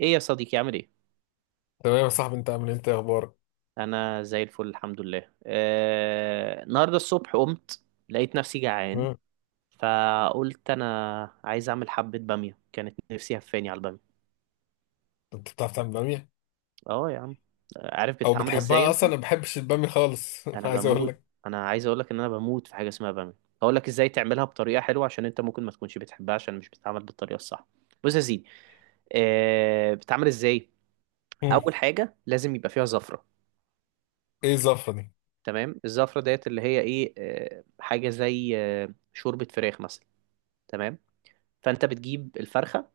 ايه يا صديقي، عامل ايه؟ تمام يا صاحبي، انت عامل ايه؟ انت ايه اخبارك؟ انا زي الفل الحمد لله. النهارده الصبح قمت، لقيت نفسي جعان، مم. فقلت انا عايز اعمل حبة بامية. كانت نفسي هفاني على البامية. انت بتعرف تعمل باميه اه يا عم. عارف او بتتعمل ازاي بتحبها انت؟ اصلا؟ انا ما بحبش الباميه خالص. انا عايز اقول بموت. لك. انا عايز اقولك ان انا بموت في حاجة اسمها بامية. هقول لك ازاي تعملها بطريقة حلوة، عشان انت ممكن ما تكونش بتحبها عشان مش بتتعمل بالطريقة الصح. بص يا سيدي، بتتعمل ازاي. مم. اول حاجة لازم يبقى فيها زفرة. ايه الزفره دي؟ تمام، الزفرة ديت اللي هي ايه، حاجة زي شوربة فراخ مثلا. تمام. فانت بتجيب الفرخة،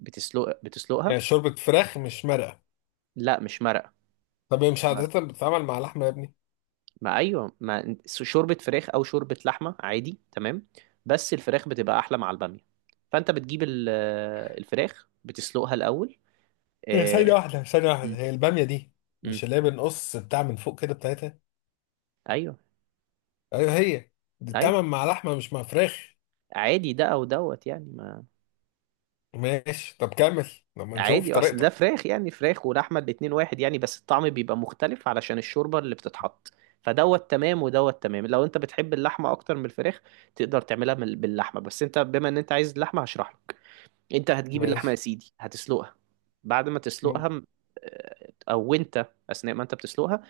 يعني بتسلقها. شوربه فراخ مش مرقه؟ لا، مش مرقة. طب هي مش مش مرق. عاده بتتعمل مع لحمه يا ابني؟ ما ايوه، ما شوربة فراخ او شوربة لحمة عادي، تمام. بس الفراخ بتبقى احلى مع البامية. فانت بتجيب الفراخ بتسلقها الاول. هي ثانيه آه، واحده ثانيه واحده مم. هي الباميه دي مم. مش اللي هي بنقص بتاع من فوق كده بتاعتها؟ ايوه. ايوه هي. دي بتتعمل ايوه. مع لحمه مش مع فراخ. عادي، ده او دوت يعني. ماشي، طب كمل لما نشوف عادي، اصل ده طريقتك. فراخ. يعني فراخ ولحمه الاتنين واحد يعني، بس الطعم بيبقى مختلف علشان الشوربه اللي بتتحط. فدوت تمام، ودوت تمام لو انت بتحب اللحمه اكتر من الفراخ. تقدر تعملها باللحمه، بس انت بما ان انت عايز اللحمه هشرح لك. انت هتجيب اللحمه يا ماشي. سيدي، هتسلقها. بعد ما مم. تسلقها او انت اثناء ما انت بتسلقها،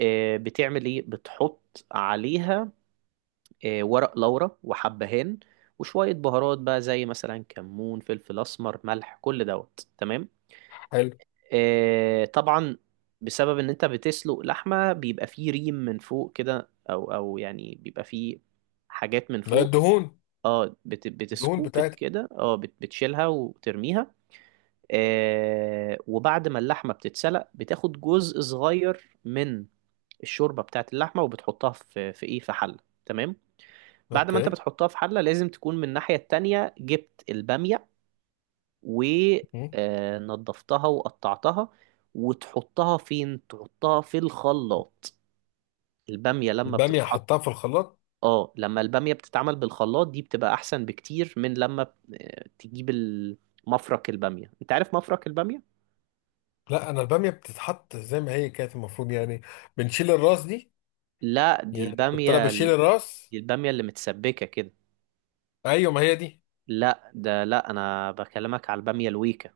بتعمل ايه؟ بتحط عليها ورق لورا وحبهان، وشويه بهارات بقى زي مثلا كمون، فلفل اسمر، ملح، كل دوت تمام. حلو. طبعا بسبب ان انت بتسلق لحمة بيبقى فيه ريم من فوق كده، او يعني بيبقى فيه حاجات من لا، فوق. الدهون، اه، الدهون بتسكوبت بتاعتها. كده، اه بتشيلها وترميها. وبعد ما اللحمة بتتسلق بتاخد جزء صغير من الشوربة بتاعت اللحمة وبتحطها في ايه، في حلة. تمام. بعد ما انت اوكي. بتحطها في حلة لازم تكون من الناحية التانية جبت البامية مم. ونضفتها وقطعتها. وتحطها فين؟ تحطها في الخلاط. البامية لما الباميه بتتحط. هحطها في الخلاط؟ اه، لما البامية بتتعمل بالخلاط دي بتبقى احسن بكتير من لما تجيب مفرك البامية. انت عارف مفرك البامية؟ لا، انا الباميه بتتحط زي ما هي كانت المفروض يعني، بنشيل الراس دي. لا، يعني كنت انا بشيل الراس. دي البامية اللي متسبكة كده. ايوه، ما هي دي. لا ده، لا انا بكلمك على البامية الويكة.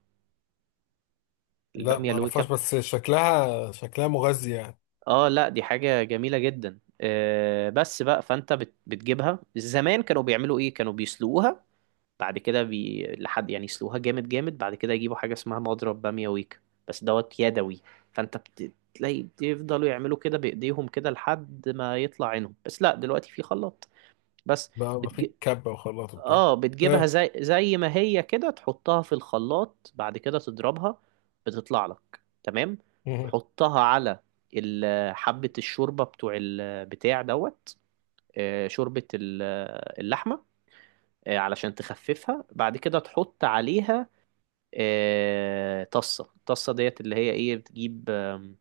لا البامية ما الويكة اعرفهاش، بس شكلها، شكلها مغذي يعني. اه لا، دي حاجة جميلة جدا. بس بقى فانت بتجيبها. زمان كانوا بيعملوا ايه؟ كانوا بيسلقوها، بعد كده لحد يعني يسلقوها جامد جامد، بعد كده يجيبوا حاجة اسمها مضرب بامية ويك، بس دوت يدوي. فانت تلاقي بيفضلوا يعملوا كده بايديهم كده لحد ما يطلع عينهم. بس لا، دلوقتي في خلاط بس. بقى ما بتج... في كبه وخلاط وبتاع. اه، بتجيبها اه. زي ما هي كده، تحطها في الخلاط بعد كده تضربها. بتطلع لك تمام. مهم. تحطها على حبة الشوربة بتوع البتاع دوت، شوربة اللحمة، علشان تخففها. بعد كده تحط عليها طصة. الطصة ديت اللي هي ايه، بتجيب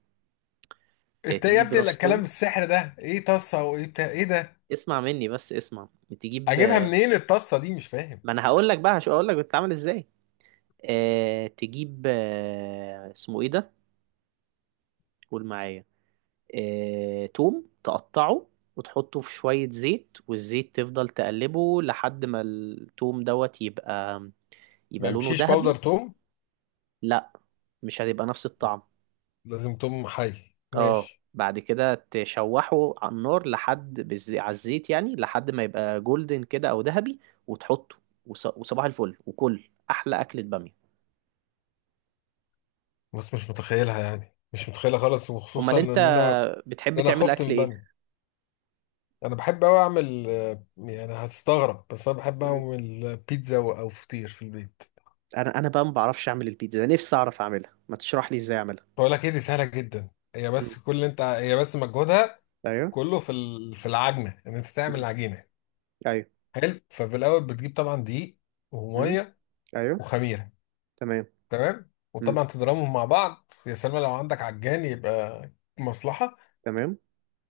انت إيه يا تجيب ابني راس الكلام توم. السحر ده؟ ايه طاسه وايه بتاع ايه ده؟ اسمع مني بس، اسمع. تجيب اجيبها منين الطاسه دي؟ مش فاهم. ما انا هقول لك بقى، هقول لك بتتعمل ازاي. تجيب اسمه ايه ده، قول معايا، توم تقطعه وتحطه في شوية زيت. والزيت تفضل تقلبه لحد ما التوم دوت يبقى، ما لونه يمشيش باودر ذهبي. توم؟ لا، مش هتبقى نفس الطعم. لازم توم حي؟ اه، ماشي. بعد كده تشوحه على النار لحد على الزيت يعني، لحد ما يبقى جولدن كده او ذهبي، وتحطه، وصباح الفل، وكل احلى اكلة بامية. بس مش متخيلها يعني، مش متخيلها خالص، امال وخصوصا ان انت انا ان بتحب انا تعمل خفت من اكل ايه؟ الباميه. انا بحب اوي اعمل، يعني هتستغرب، بس انا بحب مم. اعمل بيتزا او فطير في البيت. انا بقى ما بعرفش اعمل البيتزا، نفسي اعرف اعملها، ما تشرح لي ازاي اعملها. بقول لك ايه، دي سهله جدا هي، مم. بس كل اللي انت، هي بس مجهودها ايوه. كله في في العجنه، ان انت تعمل مم. العجينه. ايوه. حلو. ففي الاول بتجيب طبعا دقيق مم. وميه ايوه. وخميره. تمام. تمام. مم. وطبعا تضربهم مع بعض يا سلمى، لو عندك عجان يبقى مصلحه. تمام.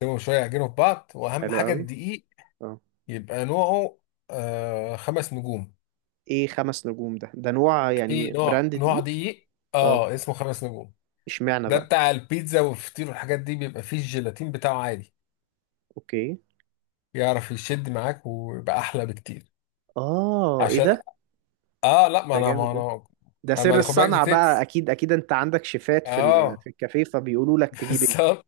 تسيبهم شويه يعجنوا في بعض، واهم حلو حاجه قوي. الدقيق اه. يبقى نوعه خمس نجوم. ايه خمس نجوم ده؟ ده نوع في يعني، نوع، براند نوع دقيق؟ دقيق اه. اه اسمه خمس نجوم. اشمعنى ده بقى؟ بتاع البيتزا والفطير والحاجات دي، بيبقى فيه الجيلاتين بتاعه عادي، اوكي. يعرف يشد معاك ويبقى احلى بكتير. اه، ايه عشان ده؟ اه، لا، ما ده انا جامد ما ده. انا ده سر اما خد بالك دي الصنعة بقى. تيبس. اكيد اكيد انت عندك شيفات في اه. الكافيه فبيقولوا لك تجيب ايه. بالظبط.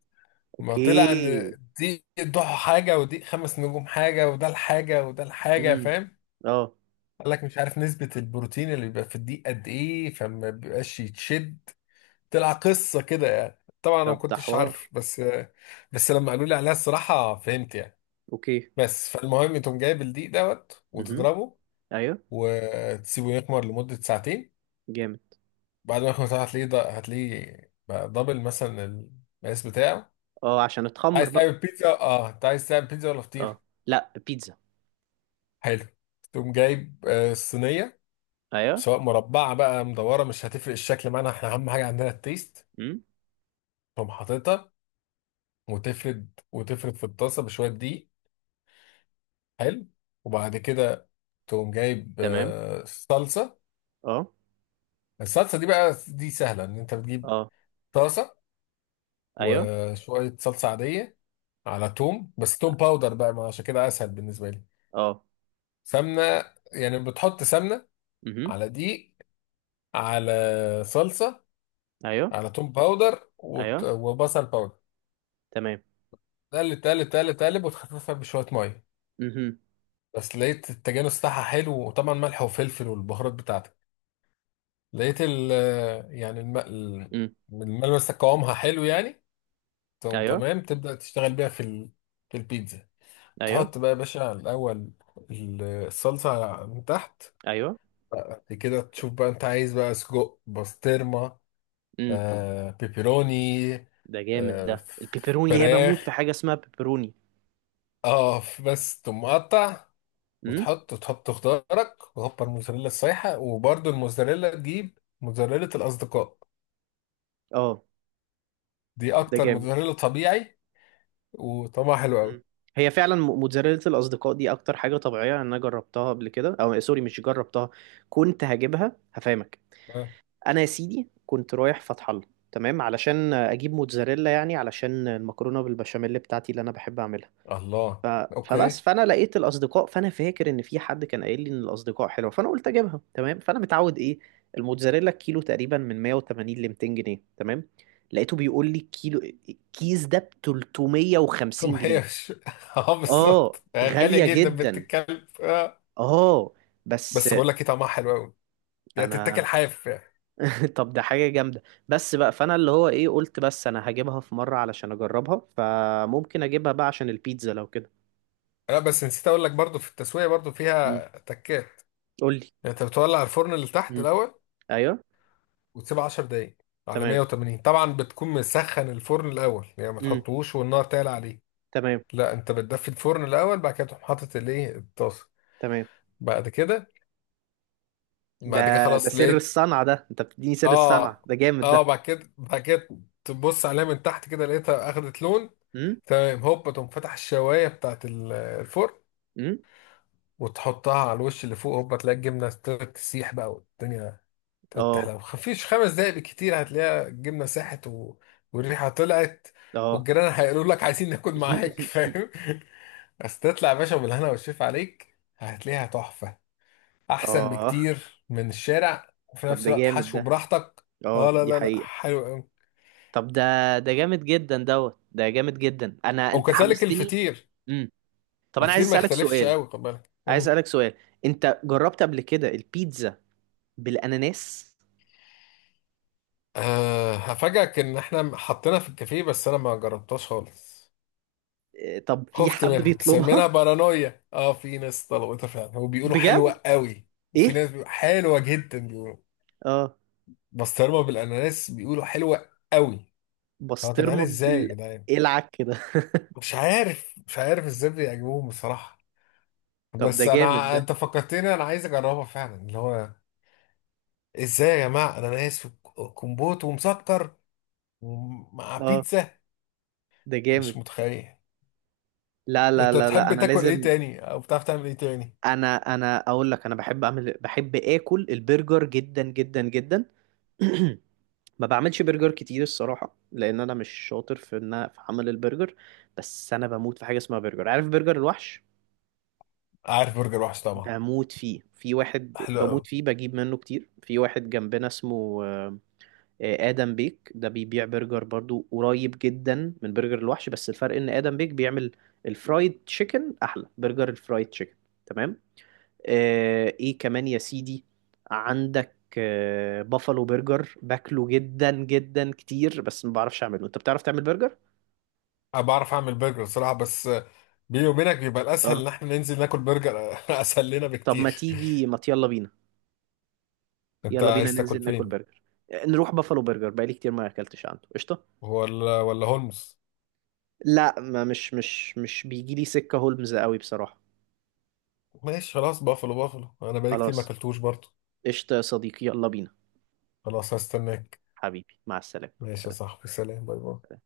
ما طلع ان اوكي. دي ضحى حاجه، ودي خمس نجوم حاجه، وده الحاجه، وده الحاجه، امم. فاهم؟ اه. قال لك مش عارف نسبه البروتين اللي بيبقى في الدقيق قد ايه، فما بيبقاش يتشد. طلع قصه كده يعني. طبعا انا ما طب ده كنتش عارف، حوار. بس بس لما قالوا لي عليها الصراحه فهمت يعني. اوكي. بس فالمهم تقوم جايب الدقيق دوت امم. وتضربه، ايوه. وتسيبه يخمر لمدة ساعتين. جامد. بعد ما يخمر ساعة هتلاقيه هتلاقيه بقى دبل مثلا، المقاس بتاعه. اه، عشان اتخمر عايز بقى. تعمل بيتزا؟ اه انت عايز تعمل بيتزا ولا فطير؟ اه لا، بيتزا. حلو. تقوم جايب الصينية، ايوه. سواء مربعة بقى مدورة مش هتفرق، الشكل معانا احنا أهم حاجة عندنا التيست. امم. تقوم حاططها وتفرد، وتفرد في الطاسة بشوية دقيق. حلو. وبعد كده تقوم جايب تمام. صلصة. اه. الصلصة دي بقى دي سهلة، إن أنت بتجيب اه. طاسة ايوه. وشوية صلصة عادية، على توم، بس توم باودر بقى، ما عشان كده أسهل بالنسبة لي. اه. سمنة، يعني بتحط سمنة امم. على دقيق، على صلصة، ايوه. على توم باودر، ايوه. وبصل باودر. تمام. تقلب تقلب تقلب تقلب، وتخففها بشوية مية، امم. بس لقيت التجانس بتاعها حلو. وطبعا ملح وفلفل والبهارات بتاعتك. لقيت ال، يعني امم. الملمس، قوامها حلو يعني. تقوم ايوه. تمام تبدأ تشتغل بيها في البيتزا. ايوه. تحط بقى يا باشا الأول الصلصة من تحت. ايوه. بعد كده تشوف بقى أنت عايز، بقى سجق، بسطرمة، امم. آه بيبروني، ده جامد آه ده ف- البيبروني. هي بموت في فراخ، حاجة اسمها بيبروني. اه، بس تقوم مقطع. امم. وتحط، وتحط خضارك، وهوبا الموزاريلا السايحة. وبرده الموزاريلا تجيب موزاريلا الأصدقاء، اه. دي ده أكتر جامد. موزاريلا طبيعي وطعمها حلو أوي. مم. هي فعلا موتزاريلا الاصدقاء دي اكتر حاجه طبيعيه، لأن انا جربتها قبل كده. او سوري، مش جربتها، كنت هجيبها هفهمك. آه. انا يا سيدي كنت رايح فتح الله، تمام، علشان اجيب موتزاريلا، يعني علشان المكرونه بالبشاميل بتاعتي اللي انا بحب اعملها. ف... الله. فبس أوكي. فانا لقيت الاصدقاء، فانا فاكر ان في حد كان قايل لي ان الاصدقاء حلوه، فانا قلت اجيبها. تمام، فانا متعود ايه، الموتزاريلا الكيلو تقريبا من 180 ل 200 جنيه. تمام، لقيته بيقول لي كيلو كيس ده ب ثم 350 جنيه. هي مش اه اه، بالظبط، غالية غالية جدا بنت جدا. الكلب. اه. بس. بس بقول لك ايه، طعمها حلو قوي، يعني تتاكل انا حاف يعني. طب، ده حاجة جامدة. بس بقى فانا اللي هو ايه قلت بس انا هجيبها في مرة علشان اجربها. فممكن اجيبها بقى عشان البيتزا لو كده. لا بس نسيت اقول لك برضو في التسويه برضو امم. فيها تكات. قول لي. يعني انت بتولع الفرن اللي تحت امم. الاول، ايوه. وتسيبه 10 دقايق على تمام. 180، طبعا بتكون مسخن الفرن الاول يعني، ما امم. تحطوش والنار تعلى عليه. تمام. لا، انت بتدفي الفرن الاول، بعد كده تقوم حاطط الايه الطاسه. تمام. بعد كده، ده بعد كده ده خلاص سر لقيت. الصنعة ده، انت بتديني سر الصنعة، اه ده جامد اه. ده. بعد كده تبص عليها من تحت كده، لقيتها اخدت لون. امم. تمام، هوبا تقوم فتح الشوايه بتاعت الفرن، امم. وتحطها على الوش اللي فوق. هوبا تلاقي الجبنة ابتدت تسيح بقى، والدنيا تفتح، اه. لو مفيش 5 دقايق بالكتير هتلاقيها الجبنة ساحت والريحة طلعت، اه. والجيران هيقولوا لك عايزين ناكل معاك، فاهم؟ بس تطلع يا باشا بالهنا والشيف عليك، هتلاقيها تحفة، أحسن اه. بكتير من الشارع، وفي طب نفس ده الوقت جامد حشو ده. براحتك. اه. اه، لا دي لا لا، حقيقة. حلو أوي. طب ده، ده جامد جدا دوت، ده جامد جدا. انت وكذلك حمستني. الفطير، امم. طب، انا عايز الفطير ما اسالك يختلفش سؤال. قوي، خد بالك. عايز اسالك سؤال، انت جربت قبل كده البيتزا بالاناناس؟ أه هفاجئك إن إحنا حطينا في الكافيه، بس أنا ما جربتهاش خالص. إيه، طب في خفت حد منها، مسمينها بيطلبها؟ بارانويا. اه في ناس طلبتها فعلا وبيقولوا بجد؟ حلوة قوي. وفي ايه. ناس بيقولوا حلوة جدا، بيقولوا اه. بسطرمة بالاناناس بيقولوا حلوة قوي. هو يا جدعان بسطرمه ازاي يا جدعان، إيه العك كده. مش عارف، مش عارف ازاي بيعجبوهم بصراحة. طب ده بس جامد انا، ده. انت فكرتني انا عايز اجربها فعلا، اللي هو ازاي يا جماعة اناناس وكمبوت ومسكر ومع اه، بيتزا؟ ده مش جامد. متخيل. لا لا انت لا لا، بتحب انا تاكل ايه لازم. تاني او بتعرف تعمل ايه تاني؟ انا اقول لك، انا بحب اعمل، بحب اكل البرجر جدا جدا جدا. ما بعملش برجر كتير الصراحه، لان انا مش شاطر في ان في عمل البرجر، بس انا بموت في حاجه اسمها برجر. عارف برجر الوحش؟ عارف برجر وحش طبعا. بموت فيه. في واحد بموت حلو. فيه، بجيب منه كتير. في واحد جنبنا اسمه آدم بيك. ده بيبيع برجر برضو قريب جدا من برجر الوحش. بس الفرق ان آدم بيك بيعمل الفرايد تشيكن، احلى برجر الفرايد تشيكن، تمام. ايه كمان يا سيدي؟ عندك بافالو برجر، باكله جدا جدا كتير، بس ما بعرفش اعمله. انت بتعرف تعمل برجر؟ أنا بعرف أعمل برجر صراحة، بس بيني وبينك بيبقى الأسهل اه. إن إحنا ننزل ناكل برجر. أسهل لنا طب ما بكتير. تيجي، ما يلا بينا، أنت يلا بينا عايز ننزل تاكل ناكل فين؟ برجر. نروح بافالو برجر، بقالي كتير ما اكلتش عنده. قشطة. ولا، ولا هولمز؟ لا، ما مش بيجي لي سكة هولمز قوي بصراحة. ماشي خلاص، بافلو، بافلو أنا بقالي كتير ما خلاص، أكلتوش برضه. قشطة يا صديقي، يلا بينا. خلاص، هستناك. حبيبي، مع السلامة، ماشي يا سلام. صاحبي، سلام، باي باي.